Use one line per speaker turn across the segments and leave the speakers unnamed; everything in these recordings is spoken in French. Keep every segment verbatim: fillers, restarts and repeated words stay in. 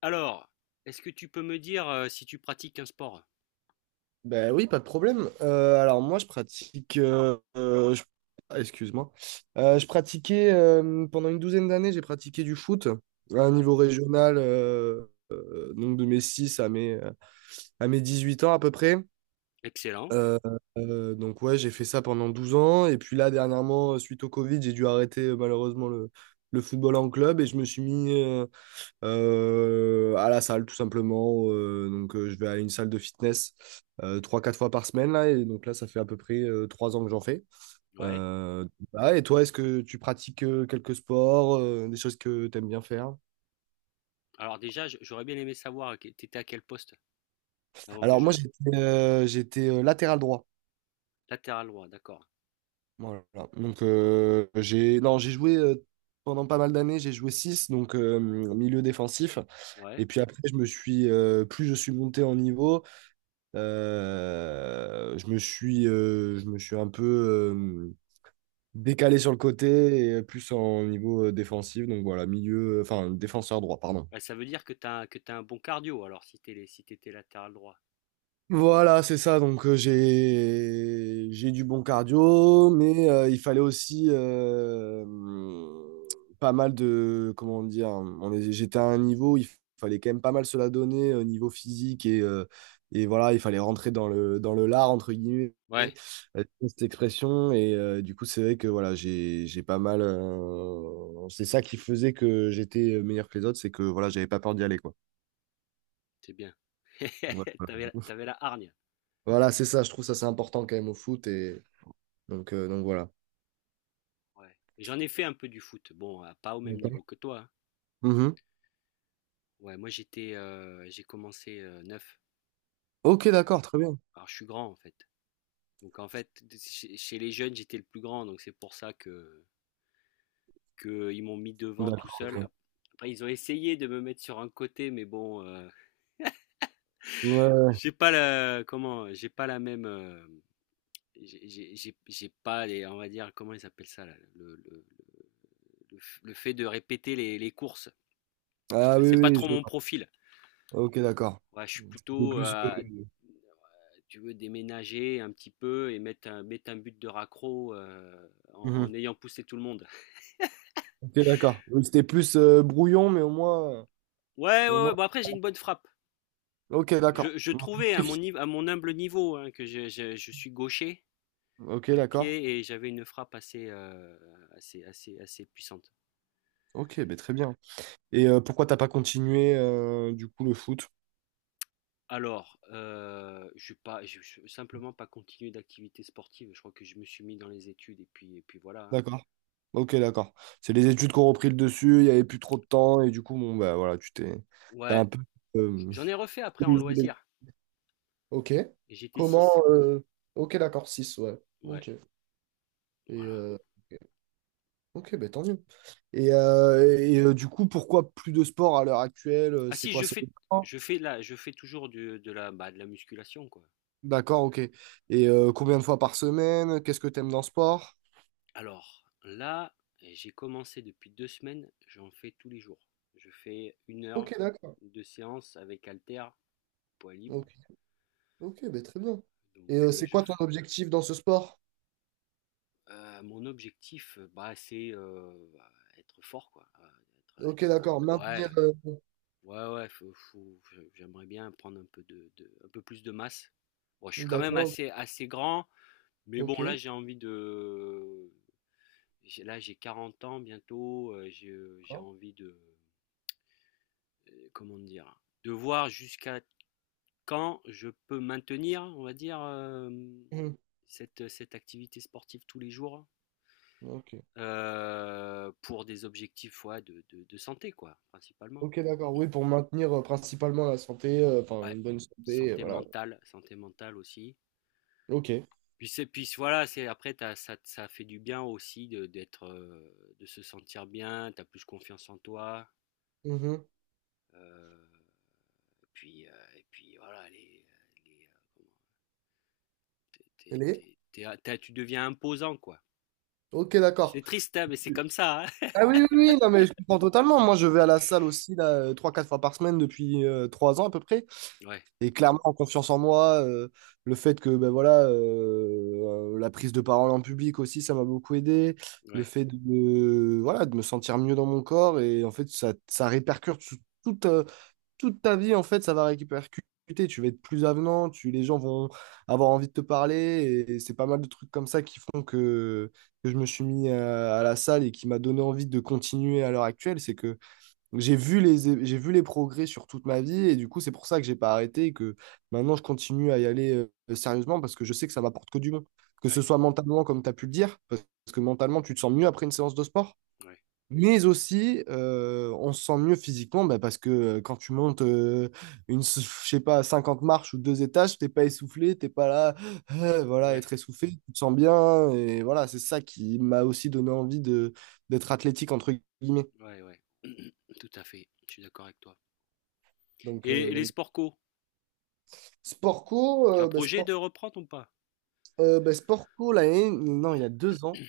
Alors, est-ce que tu peux me dire, heu, si tu pratiques un sport?
Ben oui, pas de problème. Euh, alors moi, je pratique. Euh, euh, je- ah, Excuse-moi. Euh, je pratiquais euh, pendant une douzaine d'années, j'ai pratiqué du foot à un
Ouais,
niveau régional, euh, euh, donc de mes six à mes, à mes dix huit ans à peu près.
excellent,
Euh, euh, donc ouais, j'ai fait ça pendant douze ans. Et puis là, dernièrement, suite au Covid, j'ai dû arrêter euh, malheureusement le, le football en club et je me suis mis euh, euh, à la salle tout simplement. Euh, donc euh, je vais à une salle de fitness euh, trois, quatre fois par semaine là, et donc là ça fait à peu près euh, trois ans que j'en fais.
ouais.
Euh, ah, et toi, est-ce que tu pratiques euh, quelques sports, euh, des choses que tu aimes bien faire?
Alors déjà, je j'aurais bien aimé savoir que t'étais à quel poste avant que
Alors
je
moi j'étais euh, j'étais euh, latéral droit.
latéral droit, d'accord,
Voilà. Donc euh, j'ai non j'ai joué euh, pendant pas mal d'années, j'ai joué six, donc euh, milieu défensif.
ouais.
Et puis après, je me suis euh, plus je suis monté en niveau. Euh, je me suis, euh, je me suis un peu euh, décalé sur le côté et plus en niveau euh, défensif. Donc voilà, milieu, enfin défenseur droit, pardon.
Bah, ça veut dire que t'as que t'as un bon cardio alors si t'es si t'étais latéral droit.
Voilà, c'est ça. Donc euh, j'ai j'ai du bon cardio, mais euh, il fallait aussi euh, pas mal de, comment dire. On est- j'étais à un niveau où il fallait quand même pas mal se la donner au niveau physique et euh, et voilà, il fallait rentrer dans le dans le lard, entre guillemets,
Ouais,
euh, cette expression. Et euh, du coup, c'est vrai que voilà, j'ai j'ai pas mal, euh, c'est ça qui faisait que j'étais meilleur que les autres, c'est que voilà, j'avais pas peur d'y aller, quoi.
c'est bien.
Ouais, voilà.
T'avais t'avais la hargne,
Voilà, c'est ça. Je trouve ça, c'est important quand même au foot. Et donc, euh, donc voilà.
ouais. J'en ai fait un peu du foot, bon, heu, pas au même
D'accord.
niveau que toi, hein.
Mhm.
Ouais, moi j'étais, heu, j'ai commencé, heu, neuf,
Ok, d'accord,
heu,
très bien.
alors je suis grand en fait. Donc en fait, chez chez les jeunes, j'étais le plus grand, donc c'est pour ça que qu'ils m'ont mis devant tout
D'accord,
seul.
ok.
Après, ils ont essayé de me mettre sur un côté, mais bon, euh,
Ouais.
j'ai pas la, comment, j'ai pas la même, euh, j'ai- j'ai j'ai- j'ai pas les, on va dire, comment ils appellent ça, là, le, le- le f- le fait de répéter les, les courses. Si tu
Ah
veux,
oui,
c'est pas
oui,
trop
je vois.
mon profil.
Ok, d'accord.
Ouais, je suis
C'était
plutôt,
plus,
euh,
euh,
tu veux, déménager un petit peu et mettre un, mettre un but de raccro euh, en, en
mhm.
ayant poussé tout le monde.
Ok, d'accord. Oui, c'était plus euh, brouillon, mais au moins.
Ouais,
Mais au
ouais,
moins...
ouais. Bon, après, j'ai une bonne frappe.
Ok, d'accord.
Je, je trouvais à mon,
Précis.
nive- à mon humble niveau hein, que je, je- je suis gaucher
Ok,
du
d'accord.
pied et j'avais une frappe assez, euh, assez, assez, assez puissante.
Ok, ben très bien. Et euh, pourquoi t'as pas continué euh, du coup le foot?
Alors, euh, je suis pas, je, je- simplement pas continué d'activité sportive. Je crois que je me suis mis dans les études et puis, et puis voilà, hein.
D'accord. Ok, d'accord. C'est les études qui ont repris le dessus, il n'y avait plus trop de temps, et du coup, bon, bah voilà, tu t'es. T'as
Ouais,
un peu. euh,
j'en ai refait après en loisir.
Ok.
Et j'étais
Comment
six.
euh, Ok, d'accord, six ouais.
Ouais,
Ok. Et
voilà.
euh, ok, ben tant mieux. Et, euh, et euh, du coup, pourquoi plus de sport à l'heure actuelle? euh,
Ah
C'est
si,
quoi
je
ce
fais,
sport?
je fais là, je fais toujours du- de la, bah, de la musculation quoi.
D'accord, ok. Et euh, combien de fois par semaine? Qu'est-ce que tu aimes dans le sport?
Alors là, j'ai commencé depuis deux semaines. J'en fais tous les jours. Je fais une heure
Ok, d'accord.
de séance avec haltère, poids libre.
Ok, ok, ben très bien. Et
Donc
euh,
euh,
c'est
je.
quoi ton objectif dans ce sport?
Heu, mon objectif, euh, bah, c'est, heu, bah, être fort quoi, heu, être
Ok,
être,
d'accord.
heu,
Maintenir,
ouais,
euh,
ouais, ouais, faut faut j'aimerais bien prendre un peu de de un peu plus de masse. Bon, je suis quand même
d'accord.
assez assez grand, mais
Ok,
bon là j'ai envie de j'ai là j'ai 40 ans bientôt, heu, j'ai, j'ai
d'accord.
envie de, heu, comment dire? De voir jusqu'à quand je peux maintenir, on va dire, hem,
Mhm.
cette, cette activité sportive tous les jours.
Ok.
Heu, pour des objectifs, ouais, de de de santé, quoi, principalement.
Ok, d'accord. Oui, pour maintenir euh, principalement la santé, euh, enfin
Ouais,
une bonne santé, euh,
santé
voilà.
mentale santé mentale aussi.
Ok.
Puis c'est puis voilà, c'est après t'as ça ça fait du bien aussi de d'être, heu, de se sentir bien, tu as plus confiance en toi,
Mhm.
heu, puis, heu, et puis voilà les, les, heu, comment tu es
Elle est?
tu es tu tu deviens imposant, quoi.
Ok, d'accord.
C'est triste, hein, mais c'est comme ça, hein.
Ah oui, oui, oui, non, mais je comprends totalement. Moi, je vais à la salle aussi, là, euh, trois, quatre fois par semaine depuis euh, trois ans à peu près.
Ouais,
Et clairement, en confiance en moi, euh, le fait que, ben voilà, euh, euh, la prise de parole en public aussi, ça m'a beaucoup aidé. Le
ouais,
fait de, de- Voilà, de me sentir mieux dans mon corps. Et en fait, ça, ça répercute sur tout, toute ta vie. En fait, ça va répercuter. Tu vas être plus avenant, tu, les gens vont avoir envie de te parler. Et c'est pas mal de trucs comme ça qui font que, que je me suis mis euh, à, la salle, et qui m'a donné envie de continuer à l'heure actuelle. C'est que j'ai vu les, j'ai vu les progrès sur toute ma vie. Et du coup, c'est pour ça que j'ai pas arrêté et que maintenant, je continue à y aller euh, sérieusement, parce que je sais que ça m'apporte que du bon. Que ce
ouais,
soit mentalement, comme tu as pu le dire, parce que mentalement, tu te sens mieux après une séance de sport.
ouais,
Mais aussi, euh, on se sent mieux physiquement, bah, parce que euh, quand tu montes euh, une, s- je sais pas, cinquante marches ou deux étages, t'es pas essoufflé, t'es pas là, euh, voilà,
ouais,
être essoufflé, tu te sens bien. Et voilà, c'est ça qui m'a aussi donné envie de d'être athlétique, entre guillemets.
ouais, ouais. Tout à fait, je suis d'accord avec toi.
Donc,
Et
euh,
et les
donc,
sports co?
sport co,
Tu as
euh, bah,
projet
sport,
de reprendre ou pas?
euh, bah, sport co, l'année, non, il y a deux ans.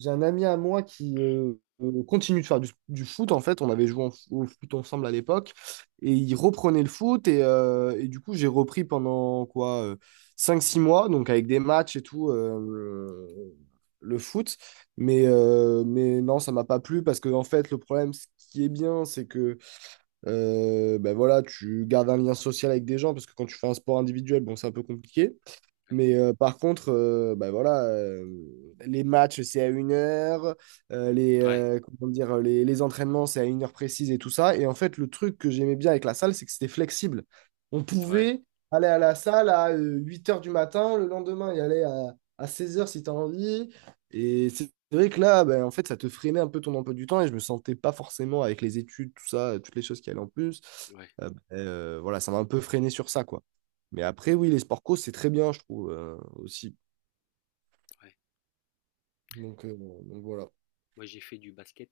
J'ai un ami à moi qui euh, euh, continue de faire du, du foot. En fait, on avait joué en f- au foot ensemble à l'époque. Et il reprenait le foot. Et, euh, et du coup, j'ai repris pendant quoi, euh, cinq six mois, donc avec des matchs et tout, euh, le foot. Mais, euh, mais non, ça m'a pas plu, parce que, en fait, le problème, ce qui est bien, c'est que euh, ben voilà, tu gardes un lien social avec des gens, parce que quand tu fais un sport individuel, bon, c'est un peu compliqué.
Ouais,
Mais euh, par contre, euh, bah voilà, euh, les matchs, c'est à une heure, euh, les,
ouais,
euh, comment dire, les, les entraînements, c'est à une heure précise et tout ça. Et en fait, le truc que j'aimais bien avec la salle, c'est que c'était flexible. On
ouais,
pouvait aller à la salle à euh, huit heures du matin, le lendemain, y aller à, à seize heures si tu as envie. Et c'est vrai que là, bah, en fait, ça te freinait un peu ton emploi du temps et je me sentais pas forcément, avec les études, tout ça, toutes les choses qui allaient en plus.
ouais,
Euh, bah, euh, voilà, ça m'a un peu freiné sur ça, quoi. Mais après, oui, les sports co, c'est très bien, je trouve, euh, aussi.
ouais.
Donc, euh, bon, donc voilà.
Moi, j'ai fait du basket.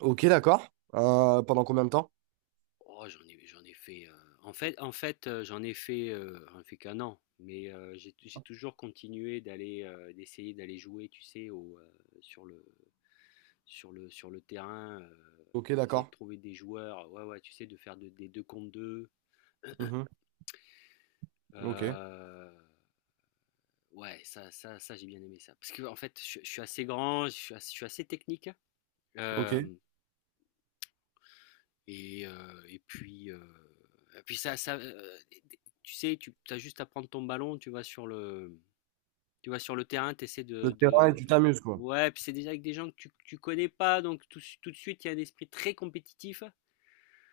Ok, d'accord. Euh, pendant combien de temps?
Oh, j'en ai, j'en ai fait. euh, en fait, en fait, euh, j'en ai fait, euh, j'en ai fait qu'un an. Mais euh, j'ai, j'ai toujours continué d'aller, euh, d'essayer d'aller jouer, tu sais, au, euh, sur le, sur le, sur le terrain, euh,
Ok,
d'essayer
d'accord.
de trouver des joueurs. Ouais, ouais, tu sais, de faire de- des deux contre deux.
Mhm. Ok,
Euh, ouais, ça, ça, ça, j'ai bien aimé ça. Parce que en fait, je, je suis assez grand, je suis, as- je suis assez technique, hein.
ok.
Euh, Et, euh, et puis, euh, et puis ça, ça, euh, tu sais, tu as juste à prendre ton ballon, tu vas sur le, tu vas sur le terrain, tu essaies
Le
de,
terrain et
de-
tu t'amuses, quoi.
Ouais, puis c'est déjà avec des gens que tu, que tu connais pas, donc tout, tout de suite, il y a un esprit très compétitif.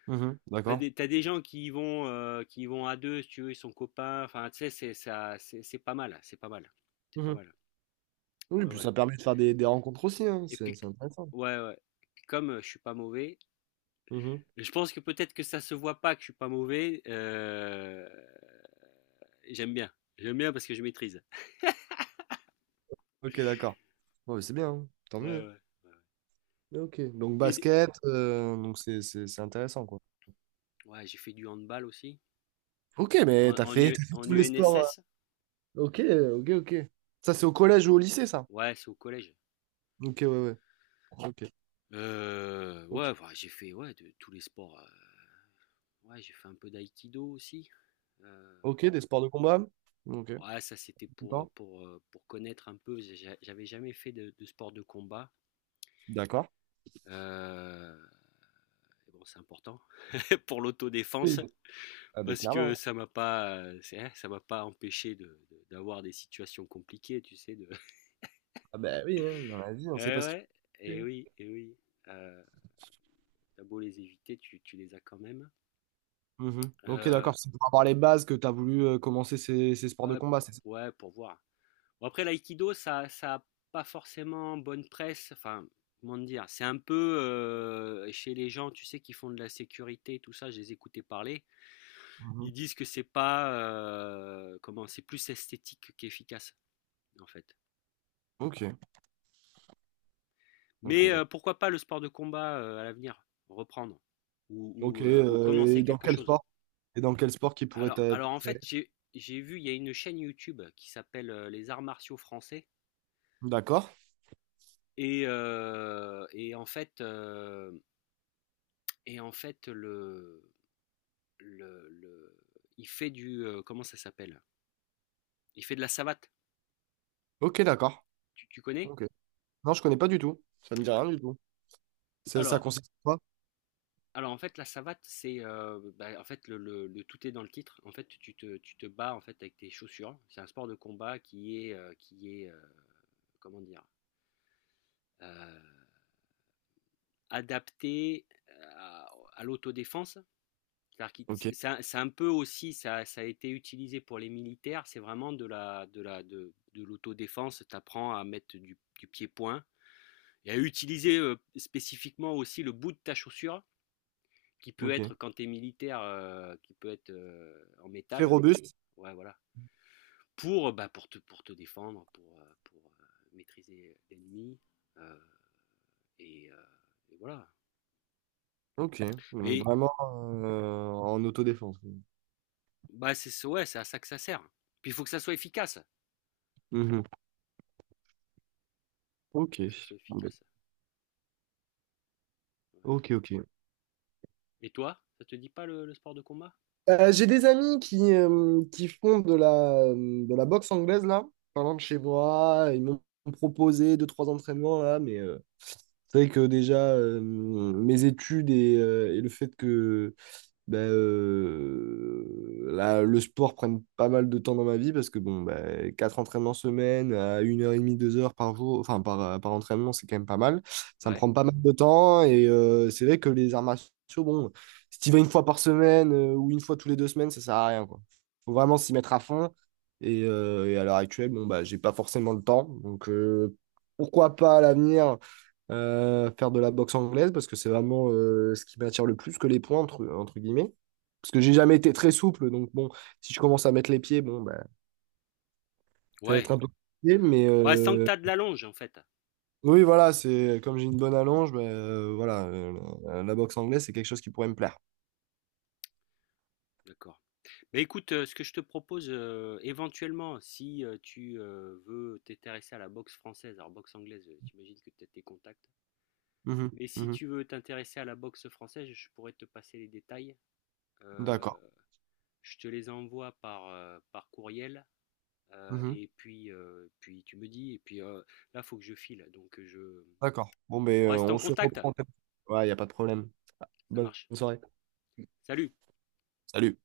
Mhm.
T'as
D'accord.
des, t'as des gens qui y vont, euh, qui y vont à deux, si tu veux, ils sont copains. Enfin, tu sais, c'est ça, c'est c'est pas mal, c'est pas mal, c'est pas
Mhm.
mal.
Oui,
Ouais,
puis
ouais.
ça permet de faire des, des rencontres aussi, hein.
Et
C'est
puis,
c'est intéressant.
ouais, ouais. Et puis comme euh, je suis pas mauvais.
Mhm.
Je pense que peut-être que ça se voit pas que je suis pas mauvais. euh, J'aime bien. J'aime bien parce que je maîtrise.
Ok, d'accord. Ouais, mais c'est bien, hein. Tant
Ouais,
mieux.
ouais.
Ok, donc
Et des-
basket, euh, donc c'est c'est- c'est intéressant, quoi.
Ouais, j'ai fait du handball aussi.
Ok, mais
En,
t'as
en,
fait,
U-
t'as fait
en
tous les sports, euh.
U N S S?
Ok, ok, ok. Ça, c'est au collège ou au lycée, ça?
Ouais, c'est au collège.
Ok, ouais, ouais. Ok,
Euh,
ok.
ouais, enfin, j'ai fait ouais, de, tous les sports. Euh, ouais, j'ai fait un peu d'aïkido aussi. Euh,
Ok, des sports de combat? Ok,
ouais, ça c'était pour,
d'accord?
pour, euh, pour connaître un peu. j'ai- J'avais jamais fait de, de sport de combat.
D'accord.
Euh, et bon, c'est important pour l'autodéfense.
Oui. Ah ben
Parce que
clairement.
ça m'a pas, euh, c'est- hein, ça m'a pas empêché de, de- d'avoir des situations compliquées, tu sais. De…
Ah ben oui, hein, dans la vie, on sait
Eh
pas ce qu'il
ouais, et
fait.
oui, et oui. Euh, t'as beau les éviter, tu, tu les as quand même.
Mhm. Ok,
Euh,
d'accord. C'est pour avoir les bases que tu as voulu euh, commencer ces, ces sports de
ouais,
combat, c'est ça?
ouais, pour voir. Bon, après, l'aïkido, ça, ça a pas forcément bonne presse. Enfin, comment te dire, c'est un peu euh, chez les gens, tu sais, qui font de la sécurité et tout ça. Je les écoutais parler. Ils
Mhm.
disent que c'est pas, euh, comment, c'est plus esthétique qu'efficace, en fait.
Ok, ok,
Mais euh,
d'accord.
pourquoi pas le sport de combat euh, à l'avenir, reprendre ou,
Ok,
ou, euh, ou
euh,
commencer
et dans
quelque
quel
chose.
sport? Et dans quel sport qui pourrait
Alors,
t'a-
alors en fait,
t'attirer?
j'ai j'ai vu, il y a une chaîne YouTube qui s'appelle euh, Les Arts Martiaux Français.
D'accord.
Et, euh, et en fait, euh, et en fait le, le, le- il fait du... euh, comment ça s'appelle? Il fait de la savate.
Ok, d'accord.
Tu, tu connais?
Ok. Non, je connais pas du tout. Ça me dit rien du tout. Ça, ça
Alors,
consiste en quoi?
Alors en fait, la savate, c'est euh, bah, en fait le, le- le tout est dans le titre. En fait, tu te, tu te bats en fait avec tes chaussures. C'est un sport de combat qui est euh, qui est euh, comment dire euh, adapté à, à l'autodéfense. C'est-à-dire qu'il-
Ok,
c'est c'est un, c'est un peu aussi ça, ça a été utilisé pour les militaires. C'est vraiment de la de la de, de l'autodéfense. T'apprends à mettre du, du pied-point et à utiliser euh, spécifiquement aussi le bout de ta chaussure qui peut
ok.
être quand tu es militaire, euh, qui peut être euh, en
Très
métal.
robuste,
Ouais, voilà. Pour, bah, pour, te, pour te défendre, pour, euh, pour euh, maîtriser l'ennemi. euh, et, euh, et voilà.
ok. Donc,
Mais
vraiment euh, en autodéfense.
bah, c'est ouais, c'est à ça que ça sert. Puis il faut que ça soit efficace.
Mhm. Ok.
Faut que ça soit
Bon, ben,
efficace. Ouais.
ok, ok.
Et toi, ça te dit pas le, le sport de combat?
Euh, j'ai des amis qui, euh, qui font de la, euh, de la boxe anglaise, là, par exemple chez moi. Ils m'ont proposé deux, trois entraînements, là, mais euh, c'est vrai que déjà, euh, mes études, et euh, et le fait que, ben, euh, la- le sport prenne pas mal de temps dans ma vie, parce que bon, ben, quatre entraînements semaine à une heure et demie, deux heures par jour, enfin par, euh, par entraînement, c'est quand même pas mal. Ça me
Ouais.
prend pas mal de temps, et euh, c'est vrai que les arts martiaux, bon, si tu vas une fois par semaine euh, ou une fois tous les deux semaines, ça sert à rien, quoi. Faut vraiment s'y mettre à fond et, euh, et à l'heure actuelle, bon, bah, j'ai pas forcément le temps. Donc euh, pourquoi pas à l'avenir euh, faire de la boxe anglaise, parce que c'est vraiment euh, ce qui m'attire le plus que les points, entre, entre guillemets. Parce que j'ai jamais été très souple, donc bon, si je commence à mettre les pieds, bon, bah, ça va être
Ouais.
un peu compliqué, mais
Bah, sans que
euh,
tu as de la longe, en fait.
oui, voilà, c'est comme j'ai une bonne allonge, bah, euh, voilà, euh, la, la boxe anglaise, c'est quelque chose qui pourrait me plaire.
D'accord. Mais écoute, euh, ce que je te propose euh, éventuellement, si euh, tu euh, veux t'intéresser à la boxe française, alors boxe anglaise, euh, j'imagine que tu as tes contacts.
Mhm,
Mais si
mhm.
tu veux t'intéresser à la boxe française, je pourrais te passer les détails. Euh,
D'accord.
je te les envoie par, euh, par courriel. Euh,
Mhm.
et puis, euh, puis tu me dis. Et puis euh, là, faut que je file. Donc je.
D'accord. Bon, ben,
On
euh,
reste
on
en
se
contact.
reprend. Ouais, il n'y a pas de problème.
Ça
Bonne
marche.
soirée.
Salut!
Salut.